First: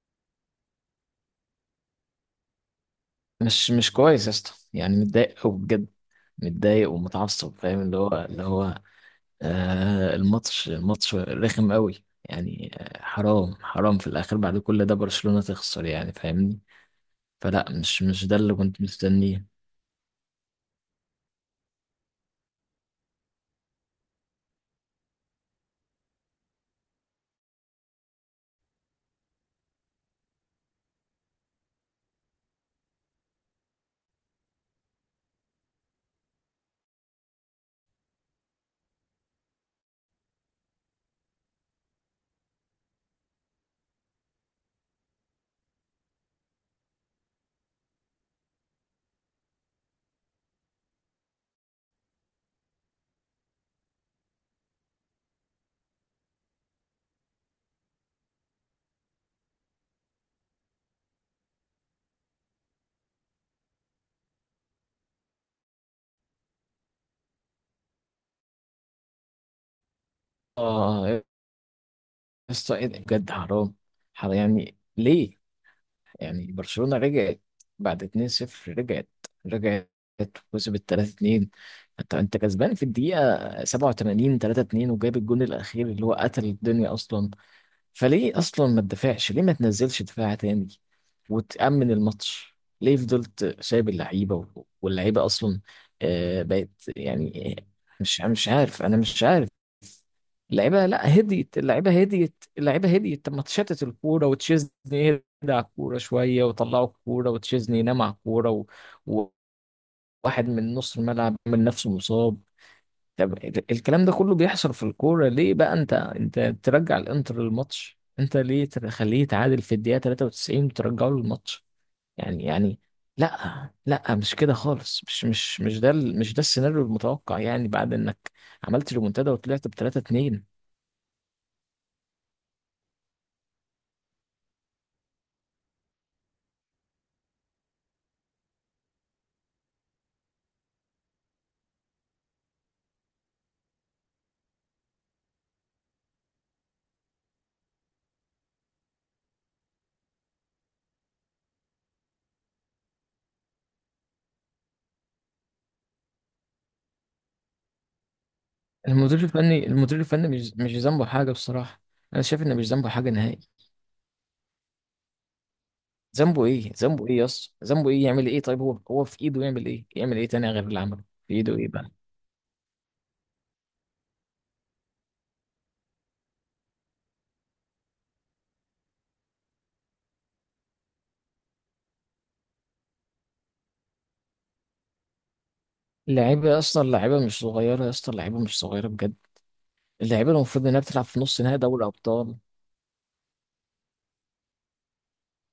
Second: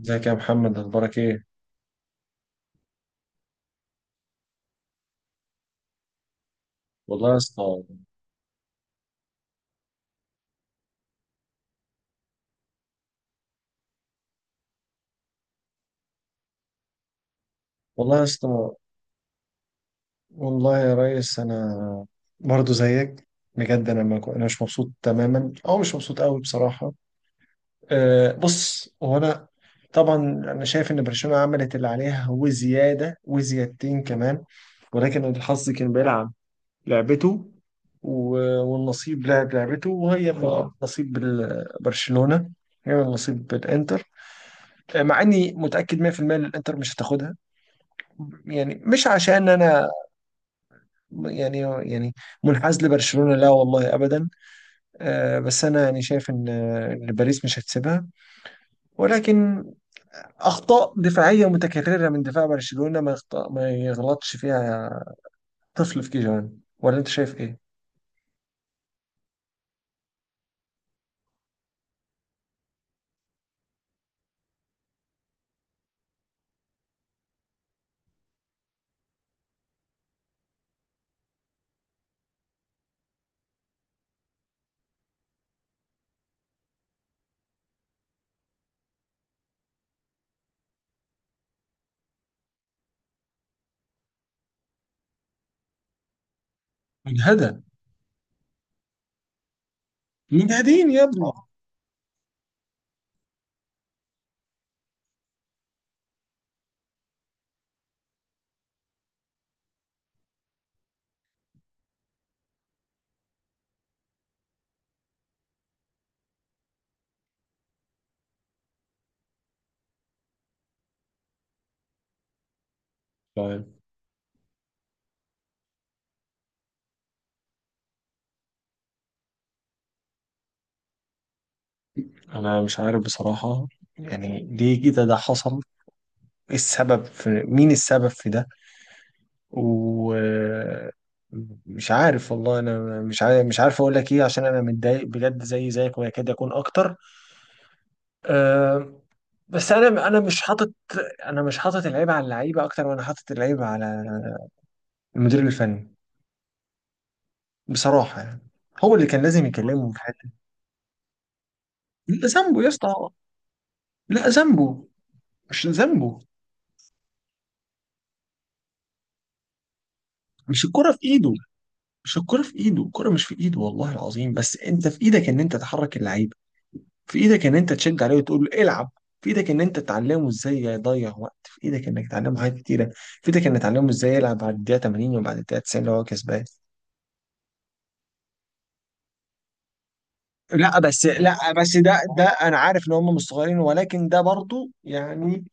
ازيك يا محمد، اخبارك ايه؟ مش كويس يا اسطى، يعني متضايق قوي بجد. متضايق والله يا ومتعصب، فاهم اسطى. اللي هو. الماتش رخم قوي يعني. حرام حرام. في الاخر بعد كل ده برشلونة تخسر، يعني فاهمني؟ فلا، مش والله يا مش ده اللي اسطى. كنت مستنيه. والله يا ريس، انا برضو زيك. بجد انا ما كو- انا مش مبسوط تماما او مش مبسوط قوي بصراحه. أه، بص، هو انا طبعا انا شايف ان برشلونه عملت اللي عليها وزياده وزيادتين كمان، ولكن الحظ كان بيلعب لعبته والنصيب لعب لعبته، وهي من نصيب برشلونه، هي من نصيب الانتر، مع اني متاكد 100% ان الانتر مش هتاخدها، يعني مش عشان انا يعني يعني منحاز لبرشلونة، لا والله ابدا. آه، بس انا يعني شايف ان آه، إن باريس مش هتسيبها، ولكن اخطاء دفاعية متكررة من دفاع برشلونة ما يخطأ ما يغلطش فيها طفل في كيجان، ولا انت شايف ايه؟ اه يا اسطى، إيه ده؟ بجد حرام حرام. يعني ليه؟ يعني برشلونة رجعت بعد 2-0، رجعت وكسبت 3-2. انت كسبان في الدقيقة 87 3-2، وجاب الجون الأخير اللي هو قتل الدنيا أصلا. فليه أصلا ما تدافعش؟ ليه ما تنزلش دفاع تاني وتأمن الماتش؟ ليه فضلت سايب اللعيبة واللعيبة أصلا بقت يعني مجهدة. مش عارف، أنا مش عارف. اللعيبه، مجهدين يا لا، ابني. هديت اللعيبه، هديت اللعيبه، هديت. طب ما تشتت الكوره وتشيزني يهدى على الكوره شويه، ويطلعوا الكوره وتشيزني ينام على الكوره وواحد من نص الملعب من نفسه مصاب. طب الكلام ده كله بيحصل في الكوره ليه بقى؟ انت ترجع الانتر للماتش؟ انت ليه تخليه يتعادل في الدقيقه 93 وترجعه للماتش؟ يعني لا طيب، لا، مش كده خالص. مش ده مش ده السيناريو المتوقع، يعني بعد انك عملت ريمونتادا وطلعت ب 3-2. انا مش عارف بصراحة، يعني ليه كده ده حصل؟ ايه السبب، في مين السبب في ده؟ ومش عارف، والله انا مش عارف، اقول لك ايه، عشان انا متضايق بجد زي زيك ويكاد يكون اكتر. أه، بس انا مش حاطط، انا مش حاطط العيب على اللعيبه اكتر، وانا حاطط العيب على المدير الفني بصراحه، يعني هو اللي كان لازم يكلمه في المدير الفني حته. مش ذنبه حاجه بصراحه. انا لا شايف ان ذنبه مش يا اسطى، ذنبه حاجه نهائي. لا ذنبه، مش ذنبه. ذنبه ايه؟ ذنبه ايه يا اسطى؟ ذنبه ايه؟ يعمل ايه؟ طيب هو، هو في ايده يعمل ايه؟ يعمل ايه تاني مش غير اللي الكره في عمله؟ ايده، في ايده ايه بقى؟ مش الكره في ايده، الكره مش في ايده والله العظيم، بس انت في ايدك ان انت تحرك اللعيبه، في ايدك ان انت تشد عليه وتقول له العب، في ايدك ان انت تعلمه ازاي يضيع وقت، في ايدك انك تعلمه حاجات كتيره، في ايدك انك تعلمه ازاي يلعب بعد الدقيقه 80 وبعد الدقيقه 90 لو هو كسبان. اللعيبه يا اسطى، اللعيبه مش صغيره يا اسطى، اللعيبه مش صغيره بجد. اللعيبه المفروض انها بتلعب في نص لا نهائي بس دوري ده ابطال. انا عارف ان هم مش صغيرين، ولكن ده برضو يعني...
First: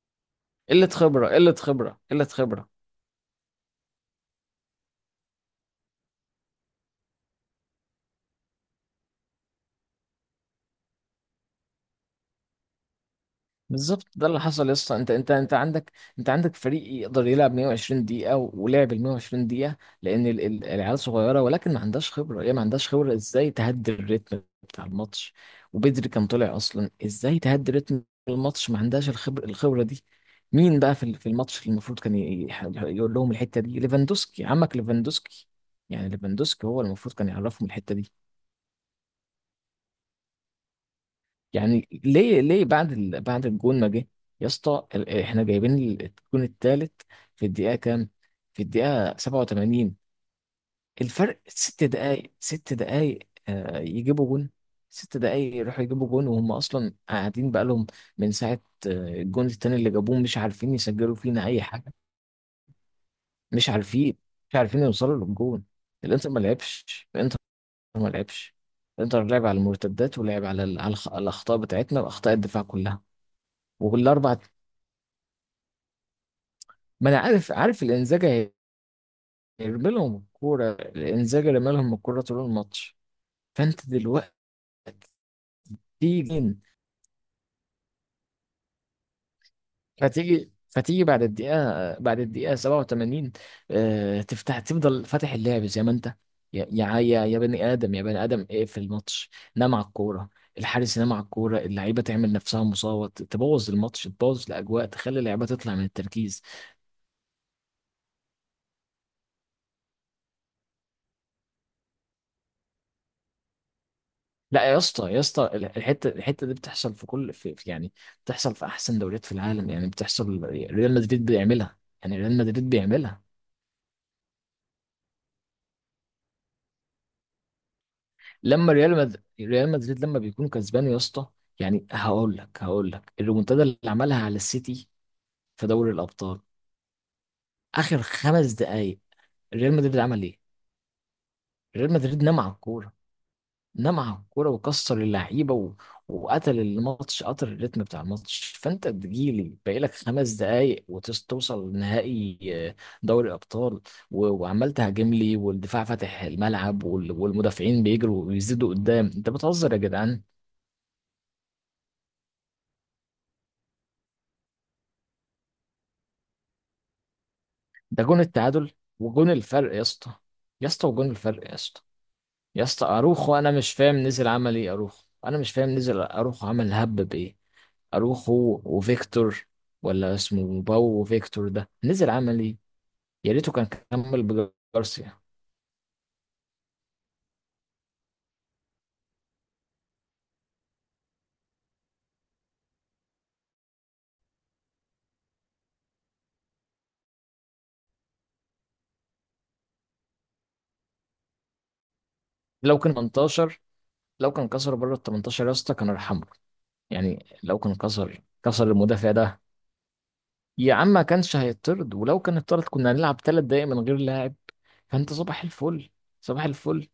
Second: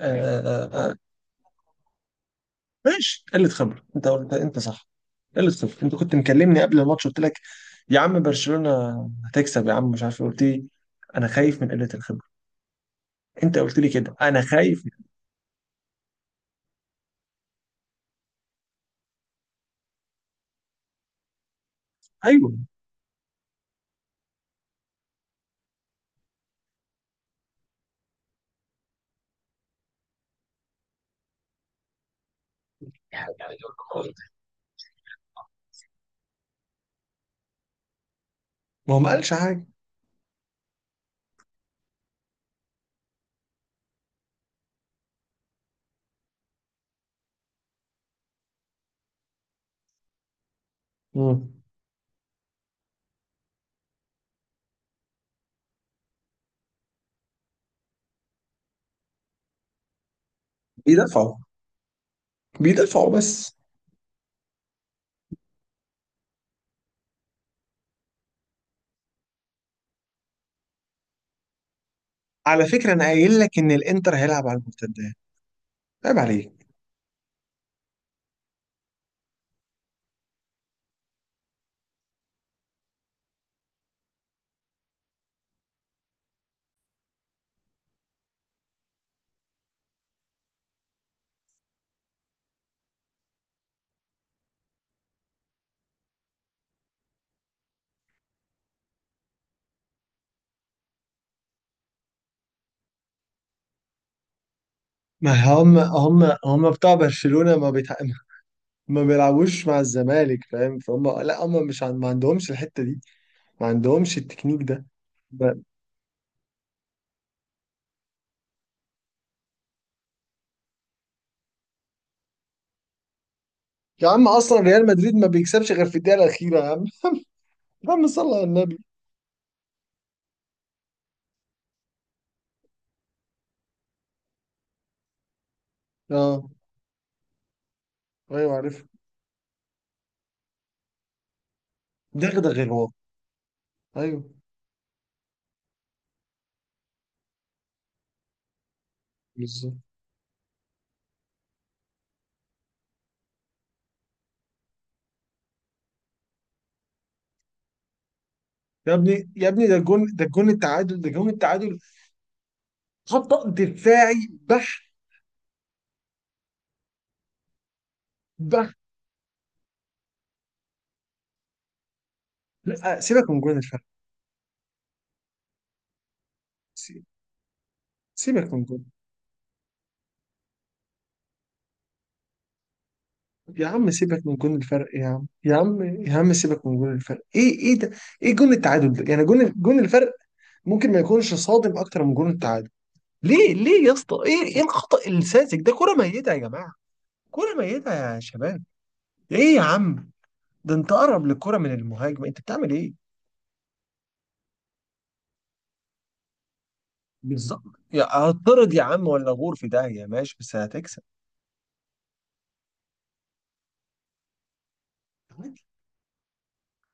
آه، قله آه، آه، خبره، قله خبره، قله خبره. ماشي، قله خبره، انت صح، قله خبره. انت كنت مكلمني قبل الماتش، قلت لك يا عم برشلونه هتكسب، يا عم مش عارف إيه. قلت لي انا خايف من قله الخبره، انت قلت لي بالظبط كده، ده انا اللي حصل يا خايف. اسطى. انت عندك، انت عندك فريق يقدر يلعب 120 دقيقه ولعب ال 120 دقيقه، لان العيال صغيره ولكن ما عندهاش خبره. ايوه، هي ما عندهاش خبره ازاي تهدي الريتم بتاع الماتش. وبدري كان طلع اصلا. ازاي تهدي ريتم الماتش؟ ما عندهاش الخبره، الخبره دي. مين بقى في في الماتش اللي المفروض كان يقول يعني لهم الحته دي؟ ليفاندوسكي، عمك ليفاندوسكي. يعني ليفاندوسكي هو المفروض كان يعرفهم الحته دي. ما هو ما قالش حاجه. يعني ليه؟ ليه بعد بعد الجون ما جه يا اسطى، احنا جايبين الجون الثالث في الدقيقه كام؟ في الدقيقه 87. الفرق مم. ست دقائق، ست دقائق يجيبوا جون. ست دقائق يروحوا يجيبوا جون وهم اصلا قاعدين بقالهم من ساعه. آه، الجون التاني اللي جابوه مش عارفين يسجلوا بيدافعوا فينا اي حاجه. بيدافعوا بس. مش عارفين، مش عارفين يوصلوا للجون. الانتر ما لعبش، الانتر ما لعبش. الانتر لعب على المرتدات ولعب على الاخطاء بتاعتنا واخطاء الدفاع على فكره، كلها. انا قايل لك ان الانتر والاربع. هيلعب على المرتدات، عيب عليك. ما انا عارف، عارف الانزاجة هيرمي لهم الكورة. الانزاجة رمى لهم الكورة طول الماتش. فانت دلوقتي تيجي، فتيجي بعد الدقيقة، بعد الدقيقة 87 تفتح، تفضل فاتح اللعب زي ما انت. يا بني ادم، يا بني ادم، ايه في الماتش؟ نام على الكورة. الحارس ينام على الكورة، اللعيبة تعمل نفسها مصابة، تبوظ الماتش، تبوظ الأجواء، تخلي ما اللعيبة تطلع من التركيز. هم بتاع برشلونة ما بيلعبوش مع الزمالك، فاهم فهم، لا هم مش عن... ما عندهمش الحتة دي، ما عندهمش التكنيك لا يا ده، اسطى، يا اسطى، ب... الحته دي بتحصل في كل يعني بتحصل في احسن دوريات في العالم. يعني بتحصل، ريال مدريد بيعملها، يعني ريال مدريد بيعملها. يا عم اصلا ريال مدريد ما بيكسبش غير في الدقيقة الأخيرة يا عم. يا عم صلى على لما النبي. ريال مدريد لما بيكون كسبان يا اسطى، يعني هقول لك، هقول لك الريمونتادا اللي عملها على السيتي في دوري الابطال، اه، اخر خمس ايوه عارف، دقائق ريال مدريد عمل ايه؟ ريال مدريد نام على دغدغ الوضع، الكوره. نام على ايوه الكوره وكسر اللعيبه وقتل الماتش، قتل الريتم بتاع الماتش. فانت تجيلي باقي بالظبط. لك 5 دقايق وتوصل لنهائي آه، دوري الابطال. وعمال تهاجم لي، والدفاع فاتح الملعب، والمدافعين بيجروا ويزيدوا يا قدام. ابني انت يا ابني، بتهزر ده يا الجون، جدعان. ده الجون التعادل، ده جون التعادل، خط دفاعي بح، ده جون التعادل بح. وجون الفرق يا اسطى. يا اسطى، وجون الفرق يا اسطى. يا اسطى لا سيبك اروخو، من انا جون مش الفرق، فاهم نزل عمل ايه. اروخو، انا مش فاهم نزل اروخو عمل هب سي- بايه. سيبك اروخو من جون، وفيكتور، ولا اسمه باو وفيكتور، ده نزل عملي. يا ريته يا كان عم كمل سيبك من جون الفرق، يا بجارسيا. عم، يا عم، يا عم سيبك من جون الفرق. ايه ايه ده؟ ايه جون التعادل ده؟ يعني جون الفرق ممكن ما يكونش صادم اكتر من جون التعادل؟ ليه ليه يا اسطى؟ ايه ايه الخطأ الساذج ده؟ كرة ميتة يا جماعة، كرة ميتة يا شباب. ايه يا عم، ده انت اقرب للكرة من المهاجم، انت بتعمل لو ايه؟ كان 18، لو كان كسر بره ال 18 يا اسطى، كان ارحمه. يعني لو بالظبط، كان يا كسر، كسر هتطرد يا عم المدافع ولا ده، غور في داهية، ماشي بس يا عم هتكسب، ما كانش هيطرد. ولو كان اتطرد كنا هنلعب 3 دقايق من غير لاعب. فانت صباح عادي. الفل، صباح الفل،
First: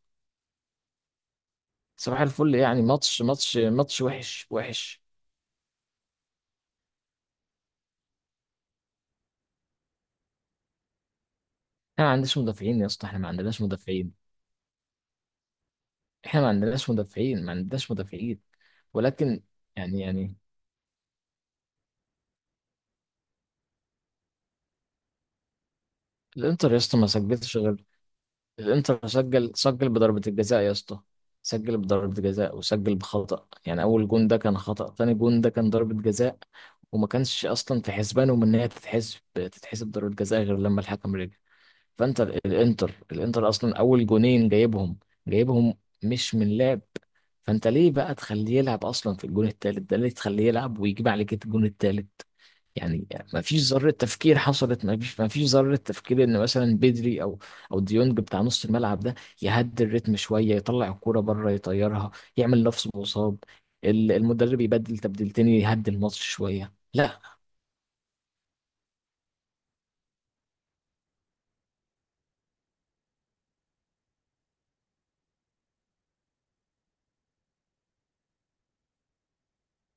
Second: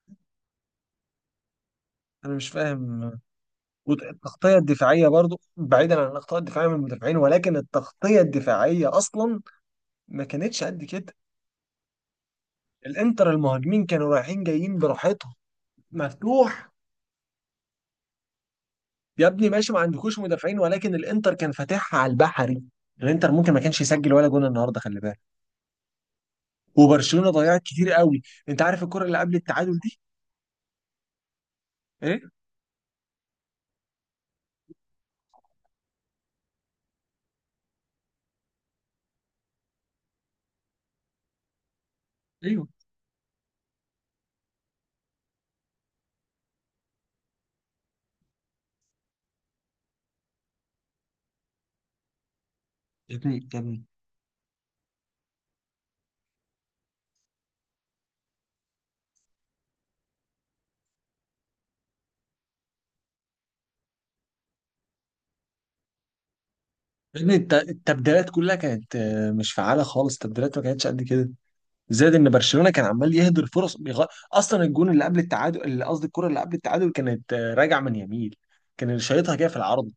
صباح انا مش الفل. يعني فاهم. ماتش ماتش وحش، والتغطية وحش. الدفاعية برضو بعيدا عن الأخطاء الدفاعية من المدافعين، ولكن التغطية الدفاعية أصلا ما كانتش قد كده، احنا ما عندناش مدافعين يا اسطى، احنا ما الإنتر عندناش المهاجمين مدافعين. كانوا رايحين جايين براحتهم، احنا ما مفتوح. عندناش مدافعين، ما عندناش مدافعين. يا ولكن ابني ماشي ما يعني عندكوش يعني مدافعين، ولكن الإنتر كان فاتحها على البحري، الإنتر ممكن ما كانش يسجل ولا جون النهارده، خلي بالك، الانتر يا اسطى ما وبرشلونة سجلتش ضيعت غير. كتير قوي. أنت عارف الكرة الانتر اللي قبل سجل، التعادل سجل دي بضربة الجزاء يا اسطى. سجل إيه؟ بضربة جزاء وسجل بخطأ. يعني اول جون ده كان خطأ، تاني جون ده كان ضربة جزاء. وما كانش اصلا في حسبانهم ان هي تتحسب، تتحسب ضربة جزاء غير لما الحكم رجع. فانت ال- ايوه. الانتر الانتر اصلا اول جونين جايبهم، جايبهم مش من لعب. فانت ليه بقى تخليه يلعب اصلا في الجون التالت ده؟ ليه تخليه يلعب ويجيب عليك الجون التالت؟ يعني يا ما ابني يا فيش ابني ذرة تفكير حصلت. ما فيش ذرة تفكير ان مثلا بدري او، او ديونج بتاع نص الملعب ده يهدي الريتم شوية، يطلع الكورة بره يطيرها، يعمل لفظ مصاب، المدرب يبدل تبديلتين يهدي الماتش شوية. يا لا. ابني، التبديلات كلها كانت مش فعالة خالص، التبديلات ما كانتش قد كده، زائد ان برشلونه كان عمال يهدر فرص اصلا الجون اللي قبل التعادل، اللي قصدي الكره اللي قبل التعادل، كانت راجعه من يميل، كان اللي شايطها كده في العرض،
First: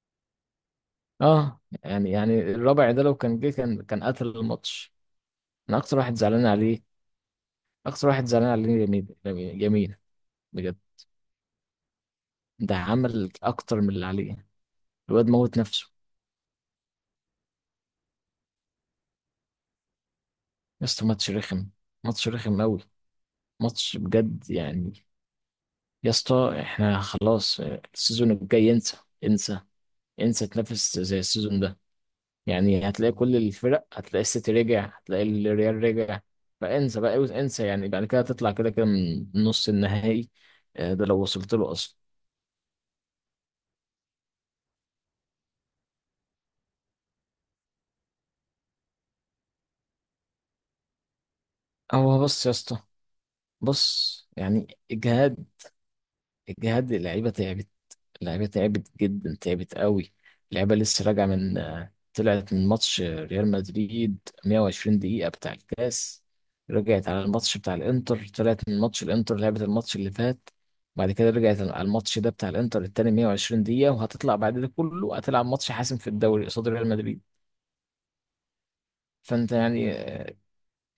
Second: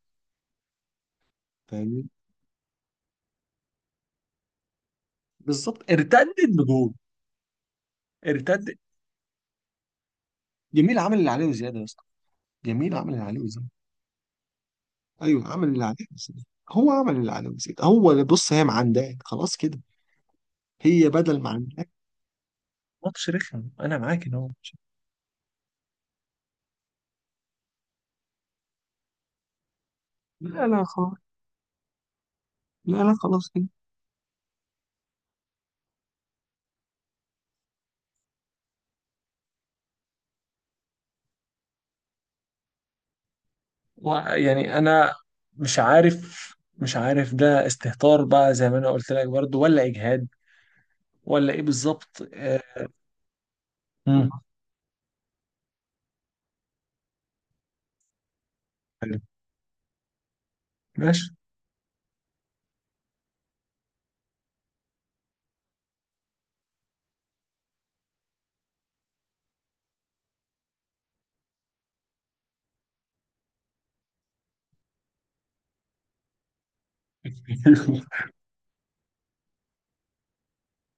اه، فاهمني؟ يعني يعني الرابع ده لو كان جه كان، كان قتل الماتش. انا بالظبط، اكتر واحد ارتدت زعلان عليه. بجول، اكتر واحد زعلان ارتد. عليه يمين. يمين، بجد. جميل عمل اللي عليه وزياده يا اسطى، ده جميل عمل اللي عمل عليه وزياده، اكتر من اللي عليه. الواد ايوه موت عمل اللي نفسه. عليه وزياده، هو عمل اللي عليه وزياده، هو اللي بص هي معنداك خلاص كده، يا اسطى هي ماتش بدل ما رخم، عندك. ماتش رخم قوي. ماتش رخم، ماتش انا معاك ان هو بجد ماتش، يعني. يا اسطى احنا خلاص السيزون الجاي انسى، انسى. انسى لا لا تنافس خلاص، زي السيزون ده. يعني لا هتلاقي لا كل خلاص. الفرق، هتلاقي السيتي رجع، هتلاقي الريال رجع. فانسى بقى، انسى. يعني بعد كده هتطلع كده كده من نص النهائي ده لو وصلت له اصلا. ويعني انا مش عارف، ده استهتار بقى زي ما انا قلت لك برضو، ولا اجهاد، ولا ايه هو بالظبط، بص يا اسطى، بص، مم. يعني الجهاد، الجهاد اللعيبه تعبت. اللعيبة تعبت جدا، تعبت قوي. اللعيبة لسه راجعة ماشي. من طلعت من ماتش ريال مدريد، 120 دقيقة بتاع الكاس. رجعت على الماتش بتاع الانتر، طلعت من ماتش الانتر، لعبت الماتش اللي فات. بعد كده رجعت على الماتش ده بتاع الانتر التاني، 120 دقيقة. وهتطلع بعد ده كله هتلعب ماتش حاسم في الدوري قصاد ريال مدريد. فانت يعني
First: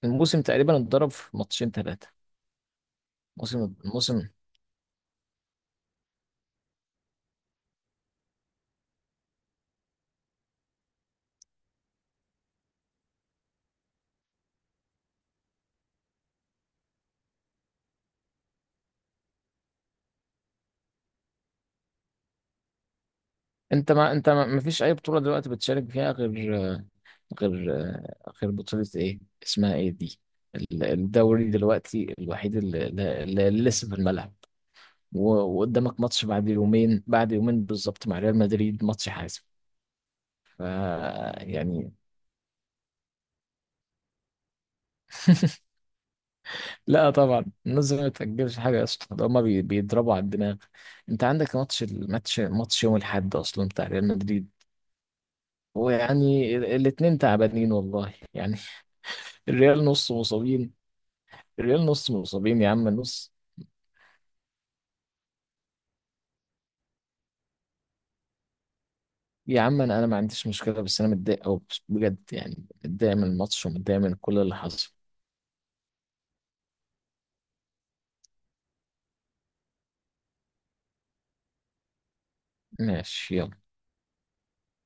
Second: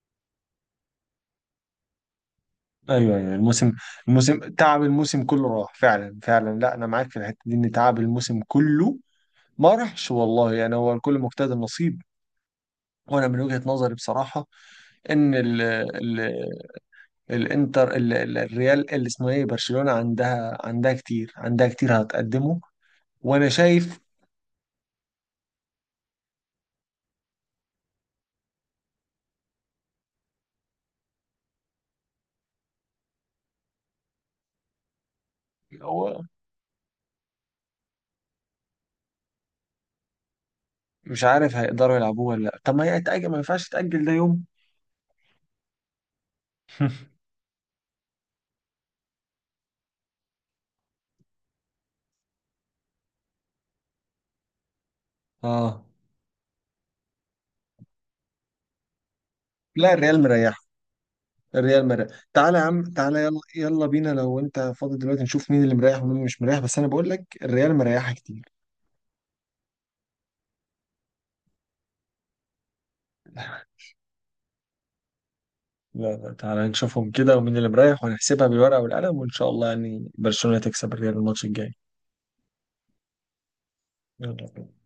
الموسم تقريبا اتضرب في ماتشين، ثلاثة. ايوه، ايوه الموسم، الموسم. الموسم تعب، الموسم كله راح فعلا فعلا، لا انا معاك في الحته دي ان تعب الموسم كله ما راحش، والله يعني هو الكل مجتهد، النصيب. وانا من وجهه نظري بصراحه ان ال ال الانتر ال ال الريال اللي اسمه ايه برشلونه عندها، عندها كتير، عندها كتير هتقدمه، وانا انت شايف ما انت ما فيش اي بطولة دلوقتي بتشارك فيها غير، غير غير بطولة ايه اسمها ايه دي؟ الدوري دلوقتي الوحيد اللي، اللي لسه في الملعب. وقدامك هو. ماتش بعد يومين، بعد يومين بالظبط، مع ريال مدريد، ماتش حاسم. ف مش عارف يعني. هيقدروا يلعبوه ولا لا؟ طب ما هي يتأجل، ما ينفعش تأجل ده يوم؟ لا طبعا، الناس ما بتأجلش حاجة يا اسطى. ده هما بيضربوا على الدماغ. انت عندك ماتش، الماتش يوم الاحد اصلا بتاع ريال مدريد. اه، ويعني الاتنين تعبانين والله يعني. الريال لا نص الريال مريح، مصابين. الريال الريال مريح. نص تعالى مصابين يا يا عم عم، تعالى، النص. يلا يلا بينا لو انت فاضي دلوقتي نشوف مين اللي مريح ومين مش مريح، بس انا بقول لك الريال مريحه كتير. يا عم انا، ما عنديش مشكله، بس انا متضايق او بجد يعني. متضايق من الماتش ومتضايق من كل اللي حصل. لا لا تعالى نشوفهم كده ومين اللي مريح، ونحسبها بالورقة والقلم، وان شاء الله يعني برشلونة تكسب الريال الماتش الجاي. ماشي، يلا. يلا بينا.